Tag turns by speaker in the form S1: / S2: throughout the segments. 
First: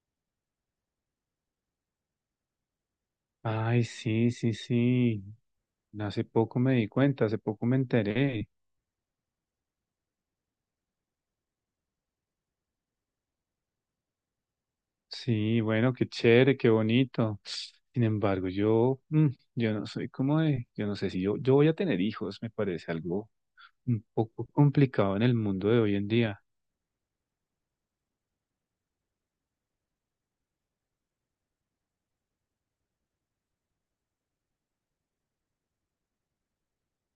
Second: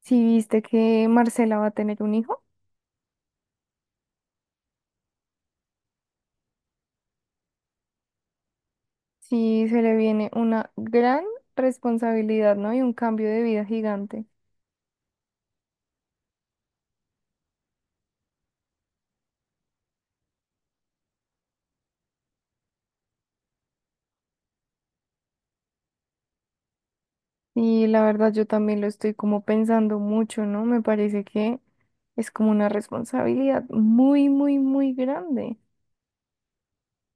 S1: Si viste que Marcela va a tener un hijo,
S2: Ay, sí, sí, sí. Hace poco me di cuenta, hace poco me enteré.
S1: sí se le viene una gran responsabilidad, ¿no? Y un cambio de vida gigante.
S2: Sí, bueno, qué chévere, qué bonito. Sin embargo, yo no soy como de, yo no sé si yo voy a tener hijos, me parece algo un poco complicado en el mundo de hoy en día.
S1: Y la verdad yo también lo estoy como pensando mucho, ¿no? Me parece que es como una responsabilidad muy, muy, muy grande.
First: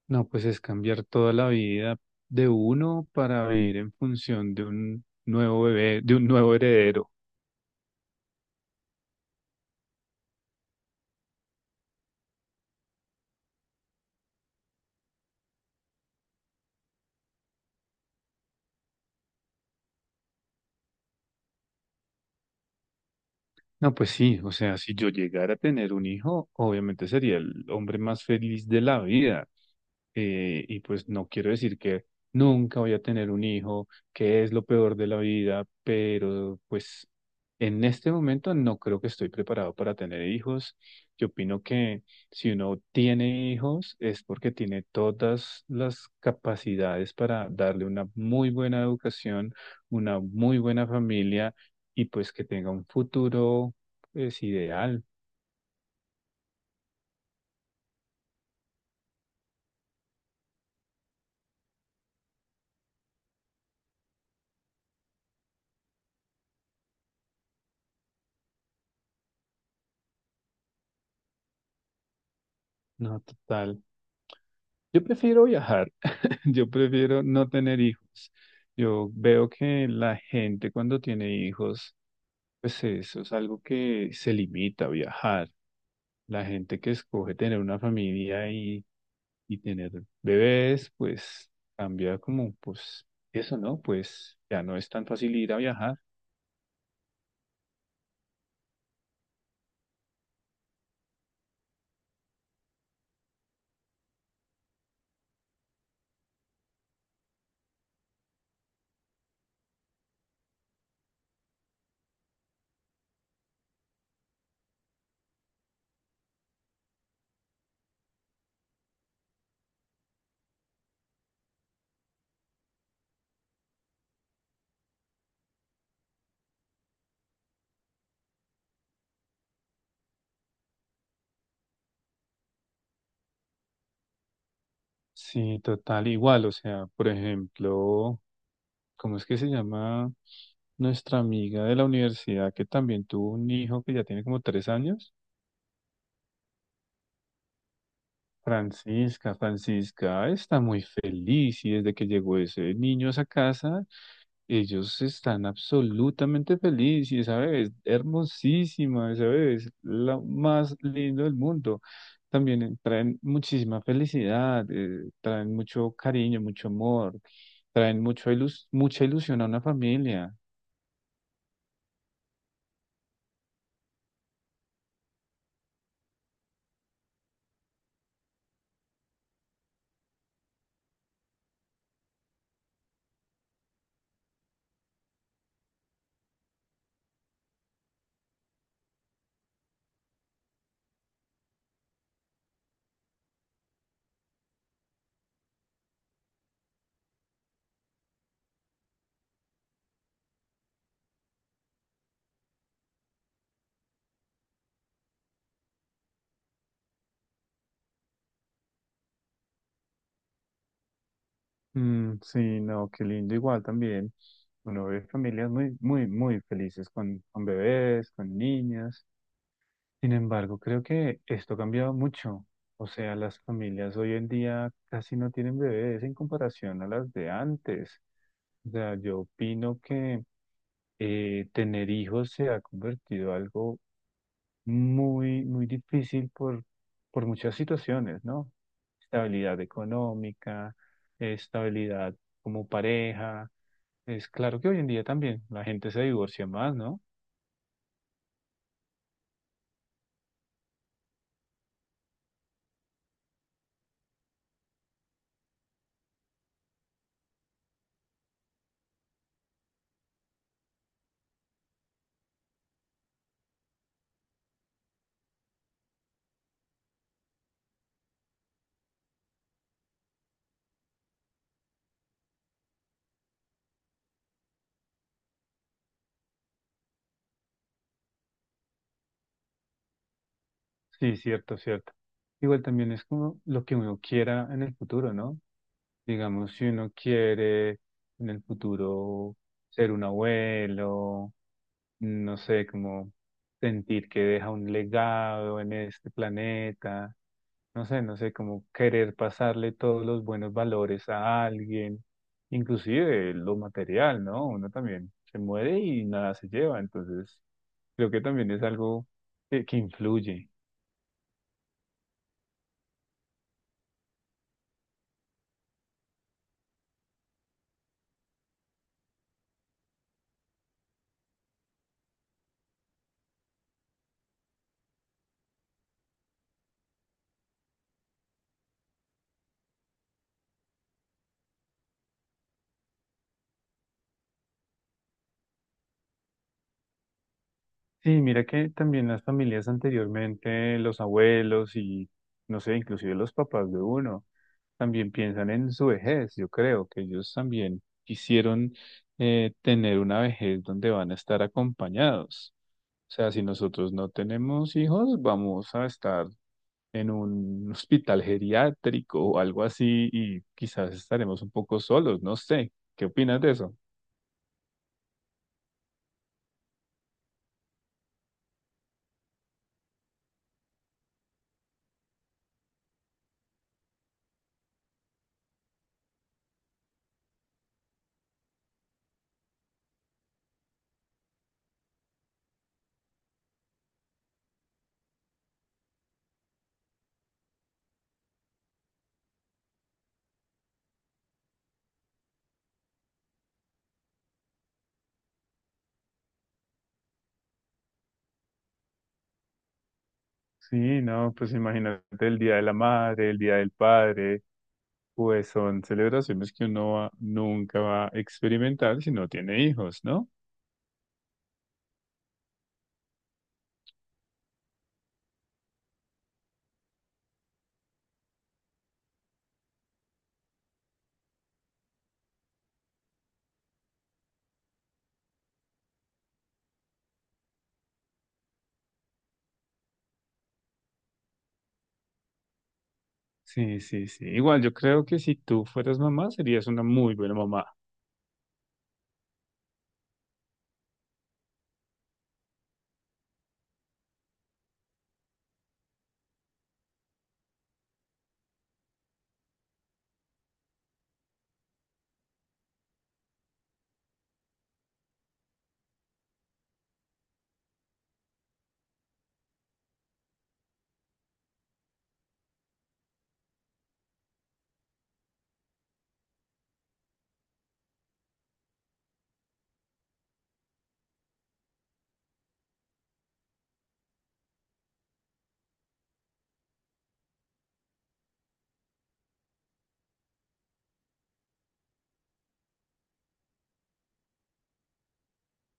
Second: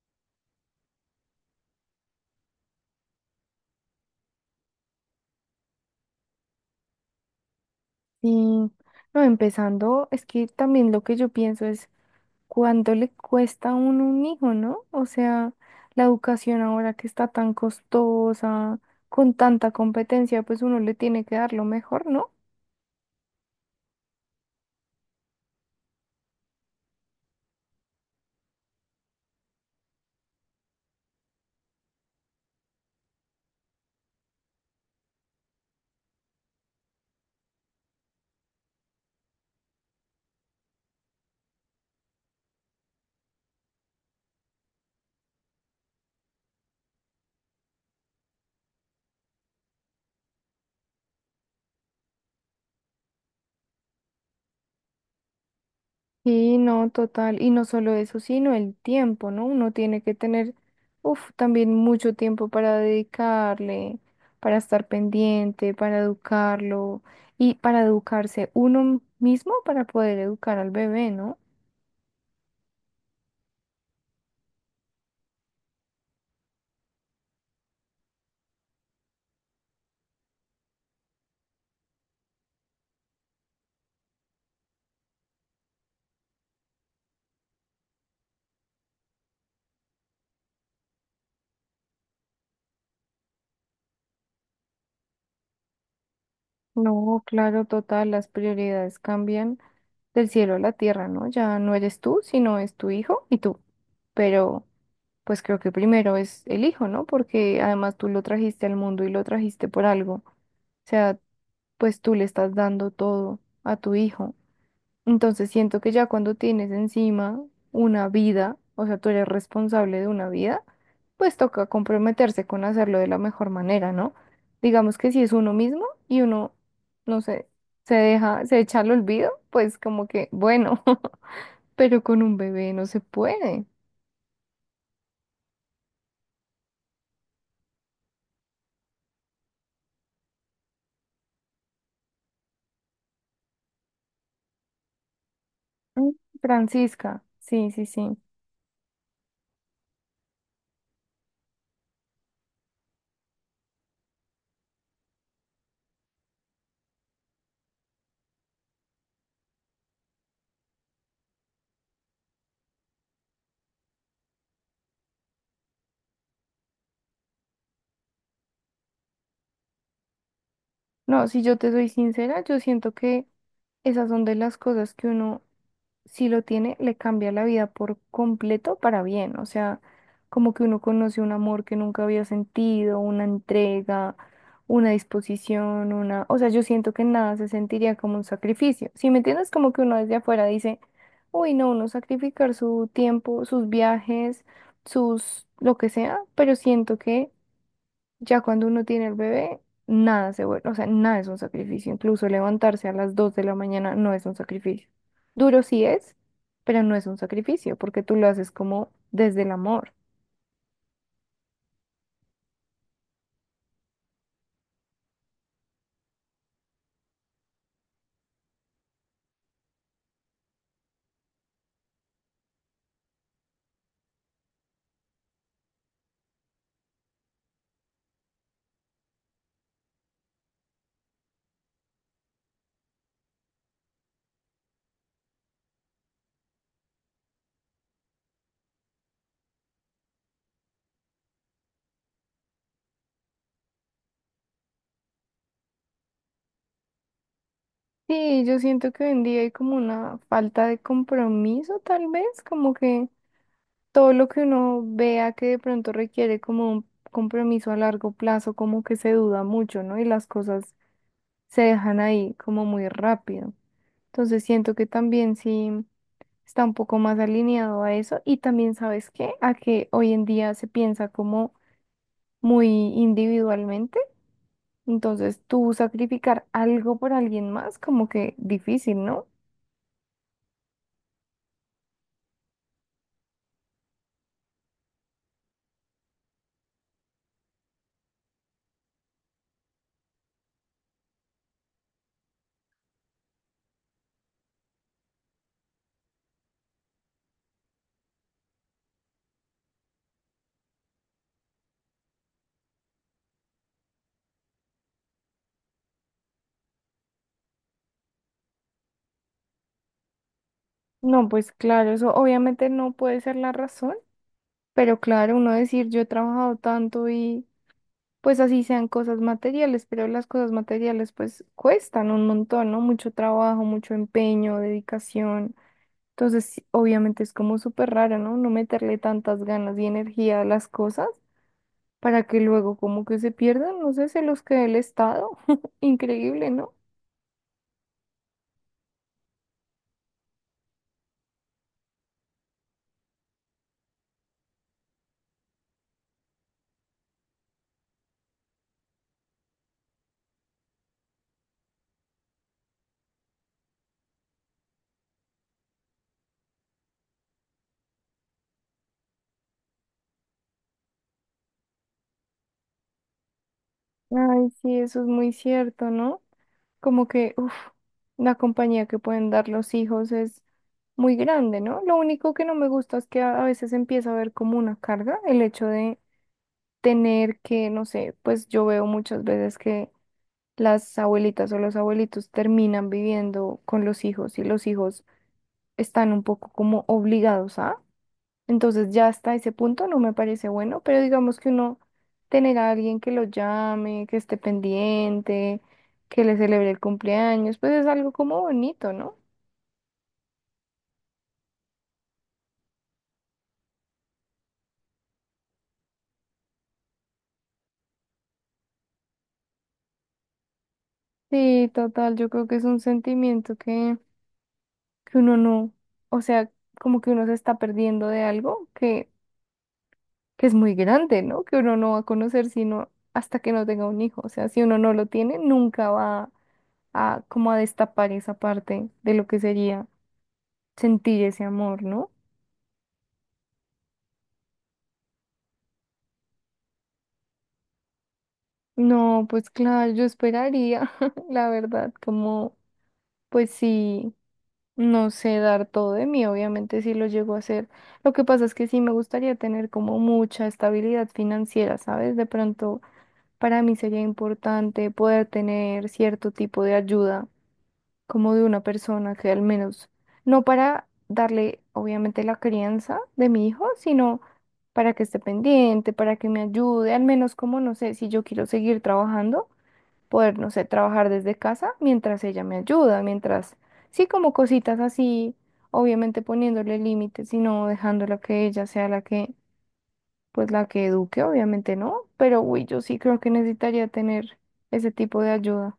S2: No, pues es cambiar toda la vida de uno para vivir en función de un nuevo bebé, de un nuevo heredero.
S1: Y no, empezando, es que también lo que yo pienso es cuánto le cuesta a uno un hijo, ¿no? O sea, la educación ahora que está tan costosa, con tanta competencia, pues uno le tiene que dar lo mejor, ¿no?
S2: No, pues sí, o sea, si yo llegara a tener un hijo, obviamente sería el hombre más feliz de la vida y pues no quiero decir que nunca voy a tener un hijo, que es lo peor de la vida, pero pues en este momento no creo que estoy preparado para tener hijos. Yo opino que si uno tiene hijos es porque tiene todas las capacidades para darle una muy buena educación, una muy buena familia y pues que tenga un futuro es ideal.
S1: Y no, total, y no solo eso, sino el tiempo, ¿no? Uno tiene que tener, uff, también mucho tiempo para dedicarle, para estar pendiente, para educarlo y para educarse uno mismo para poder educar al bebé, ¿no?
S2: No, total. Yo prefiero viajar. Yo prefiero no tener hijos. Yo veo que la gente cuando tiene hijos, pues eso es algo que se limita a viajar. La gente que escoge tener una familia y tener bebés, pues cambia como, pues eso, ¿no? Pues ya no es tan fácil ir a viajar.
S1: No, claro, total, las prioridades cambian del cielo a la tierra, ¿no? Ya no eres tú, sino es tu hijo y tú. Pero pues creo que primero es el hijo, ¿no? Porque además tú lo trajiste al mundo y lo trajiste por algo. O sea, pues tú le estás dando todo a tu hijo. Entonces siento que ya cuando tienes encima una vida, o sea, tú eres responsable de una vida, pues toca comprometerse con hacerlo de la mejor manera, ¿no? Digamos que si es uno mismo y uno, no sé, se deja, se echa al olvido, pues como que, bueno, pero con un bebé no se puede.
S2: Sí, total, igual. O sea, por ejemplo, ¿cómo es que se llama nuestra amiga de la universidad que también tuvo un hijo que ya tiene como 3 años?
S1: Mm, Francisca, sí, sí, sí.
S2: Francisca está muy feliz, y desde que llegó ese niño a esa casa, ellos están absolutamente felices y esa bebé es hermosísima, esa bebé es la más linda del mundo. También traen muchísima felicidad, traen mucho cariño, mucho amor, traen mucho mucha ilusión a una familia.
S1: No, si yo te soy sincera, yo siento que esas son de las cosas que uno si lo tiene, le cambia la vida por completo para bien. O sea, como que uno conoce un amor que nunca había sentido, una entrega, una disposición, una... O sea, yo siento que nada se sentiría como un sacrificio. Si me entiendes, como que uno desde afuera dice, uy, no, uno sacrificar su tiempo, sus viajes, sus... lo que sea, pero siento que ya cuando uno tiene el bebé, nada se vuelve, o sea, nada es un sacrificio. Incluso levantarse a las 2 de la mañana no es un sacrificio. Duro sí es, pero no es un sacrificio porque tú lo haces como desde el amor.
S2: Mm, sí, no, qué lindo igual también. Uno ve familias muy, muy, muy felices con, bebés, con niñas. Sin embargo, creo que esto ha cambiado mucho. O sea, las familias hoy en día casi no tienen bebés en comparación a las de antes. O sea, yo opino que tener hijos se ha convertido en algo muy, muy difícil por muchas situaciones, ¿no? Estabilidad económica, estabilidad como pareja. Es claro que hoy en día también la gente se divorcia más, ¿no?
S1: Sí, yo siento que hoy en día hay como una falta de compromiso, tal vez, como que todo lo que uno vea que de pronto requiere como un compromiso a largo plazo, como que se duda mucho, ¿no? Y las cosas se dejan ahí como muy rápido. Entonces siento que también sí está un poco más alineado a eso y también sabes qué, a que hoy en día se piensa como muy individualmente, entonces tú sacrificar algo por alguien más como que difícil, ¿no?
S2: Sí, cierto, cierto. Igual también es como lo que uno quiera en el futuro, ¿no? Digamos, si uno quiere en el futuro ser un abuelo, no sé, como sentir que deja un legado en este planeta, no sé, no sé, como querer pasarle todos los buenos valores a alguien, inclusive lo material, ¿no? Uno también se muere y nada se lleva, entonces creo que también es algo que influye.
S1: No, pues claro, eso obviamente no puede ser la razón, pero claro, uno decir yo he trabajado tanto y pues así sean cosas materiales, pero las cosas materiales pues cuestan un montón, ¿no? Mucho trabajo, mucho empeño, dedicación. Entonces, sí, obviamente es como súper raro, ¿no? No meterle tantas ganas y energía a las cosas para que luego como que se pierdan, no sé, se los quede el Estado. Increíble, ¿no?
S2: Sí, mira que también las familias anteriormente, los abuelos y, no sé, inclusive los papás de uno, también piensan en su vejez. Yo creo que ellos también quisieron tener una vejez donde van a estar acompañados. O sea, si nosotros no tenemos hijos, vamos a estar en un hospital geriátrico o algo así y quizás estaremos un poco solos, no sé. ¿Qué opinas de eso?
S1: Ay, sí, eso es muy cierto, ¿no? Como que, uff, la compañía que pueden dar los hijos es muy grande, ¿no? Lo único que no me gusta es que a veces empieza a ver como una carga el hecho de tener que, no sé, pues yo veo muchas veces que las abuelitas o los abuelitos terminan viviendo con los hijos y los hijos están un poco como obligados a. Entonces ya hasta ese punto no me parece bueno, pero digamos que uno tener a alguien que lo llame, que esté pendiente, que le celebre el cumpleaños, pues es algo como bonito, ¿no?
S2: Sí, no, pues imagínate el Día de la Madre, el Día del Padre. Pues son celebraciones que uno nunca va a experimentar si no tiene hijos, ¿no?
S1: Sí, total, yo creo que es un sentimiento que uno no, o sea, como que uno se está perdiendo de algo que es muy grande, ¿no? Que uno no va a conocer sino hasta que no tenga un hijo. O sea, si uno no lo tiene, nunca va a como a destapar esa parte de lo que sería sentir ese amor, ¿no?
S2: Sí, sí, sí. Igual yo creo que si tú fueras mamá, serías una muy buena mamá.
S1: No, pues claro, yo esperaría, la verdad, como, pues sí, no sé dar todo de mí, obviamente sí lo llego a hacer. Lo que pasa es que sí me gustaría tener como mucha estabilidad financiera, ¿sabes? De pronto para mí sería importante poder tener cierto tipo de ayuda como de una persona que al menos, no para darle obviamente la crianza de mi hijo, sino para que esté pendiente, para que me ayude, al menos como, no sé, si yo quiero seguir trabajando, poder, no sé, trabajar desde casa mientras ella me ayuda, mientras, sí, como cositas así, obviamente poniéndole límites y no dejándola que ella sea la que, pues la que eduque, obviamente no, pero uy, yo sí creo que necesitaría tener ese tipo de ayuda.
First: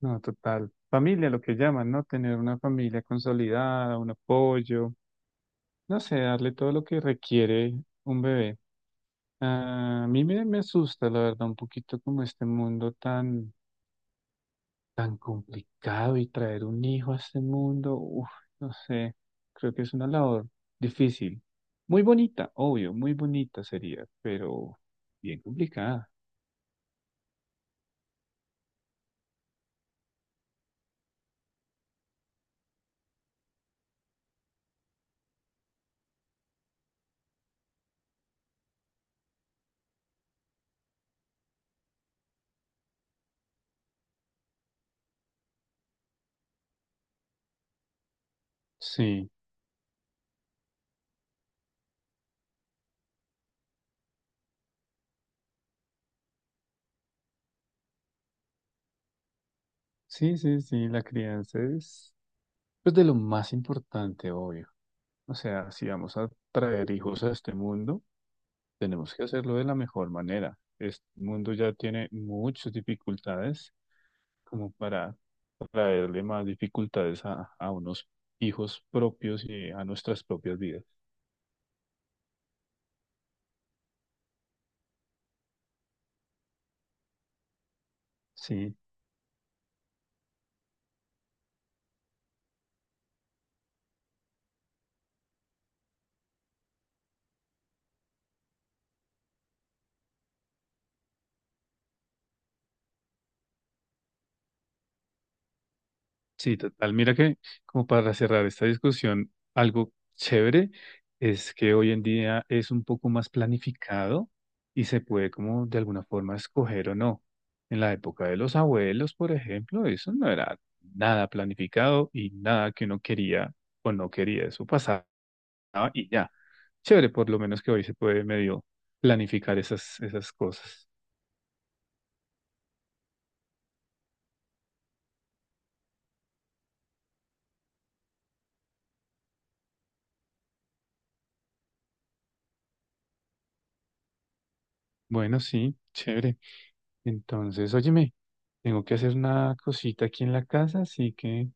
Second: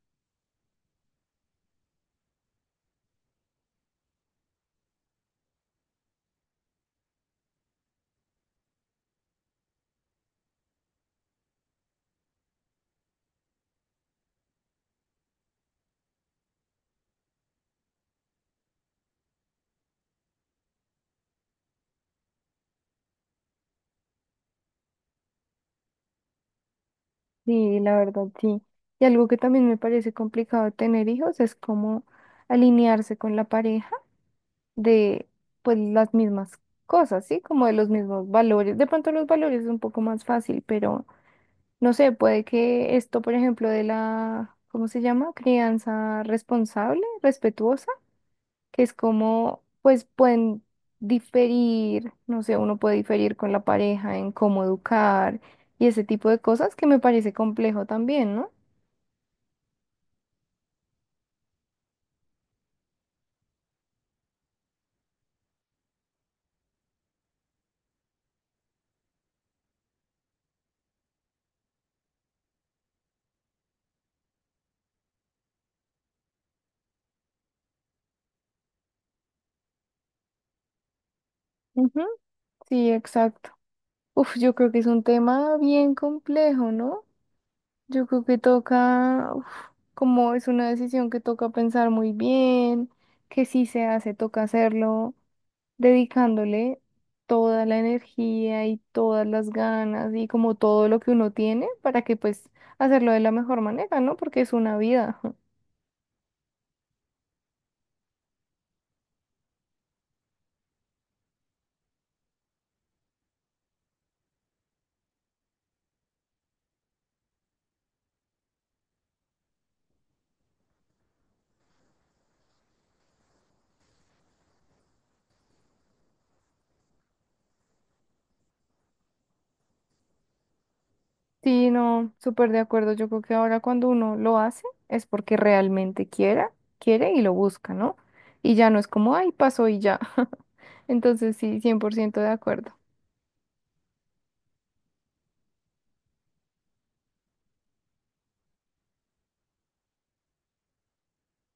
S2: No, total. Familia, lo que llaman, ¿no? Tener una familia consolidada, un apoyo, no sé, darle todo lo que requiere un bebé. Ah, a mí me asusta, la verdad, un poquito como este mundo tan complicado y traer un hijo a este mundo, uf, no sé, creo que es una labor difícil. Muy bonita, obvio, muy bonita sería, pero bien complicada.
S1: Sí, la verdad, sí. Y algo que también me parece complicado de tener hijos es como alinearse con la pareja de pues las mismas cosas, ¿sí? Como de los mismos valores. De pronto los valores es un poco más fácil, pero no sé, puede que esto, por ejemplo, de la, ¿cómo se llama? Crianza responsable, respetuosa, que es
S2: Sí,
S1: como, pues pueden diferir, no sé, uno puede diferir con la pareja en cómo educar y ese tipo de cosas que me parece complejo también, ¿no?
S2: sí, sí, sí, la crianza es pues de lo más importante, obvio. O sea, si vamos a traer hijos a este mundo, tenemos que hacerlo de la mejor manera. Este mundo ya tiene muchas dificultades como para traerle más dificultades a unos hijos propios y a nuestras propias vidas.
S1: Ujú, sí, exacto. Uf, yo creo que es un tema bien complejo, ¿no? Yo creo que
S2: Sí,
S1: toca, uf, como es una decisión que toca pensar muy bien, que si se hace, toca hacerlo, dedicándole toda la energía y todas las ganas y como todo lo que uno tiene para que pues hacerlo de la mejor manera, ¿no? Porque es una vida.
S2: sí, total. Mira que como para cerrar esta discusión, algo chévere es que hoy en día es un poco más planificado y se puede como de alguna forma escoger o no. En la época de los abuelos, por ejemplo, eso no era nada planificado y nada que uno quería o no quería. Eso pasaba. Ah, y ya. Chévere, por lo menos que hoy se puede medio planificar esas cosas.
S1: Sí, no, súper de acuerdo. Yo creo que ahora cuando uno lo hace es porque realmente quiera, quiere y lo busca, ¿no? Y ya no es como, ay, pasó y ya. Entonces sí, 100% de acuerdo.
S2: Bueno, sí, chévere. Entonces, óyeme, tengo que hacer una cosita aquí en la casa, así que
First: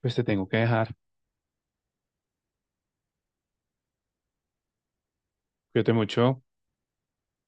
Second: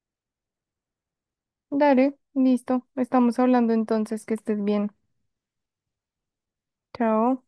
S2: pues te tengo que dejar.
S1: Dale, listo. Estamos hablando entonces, que estés bien.
S2: Cuídate mucho.
S1: Chao.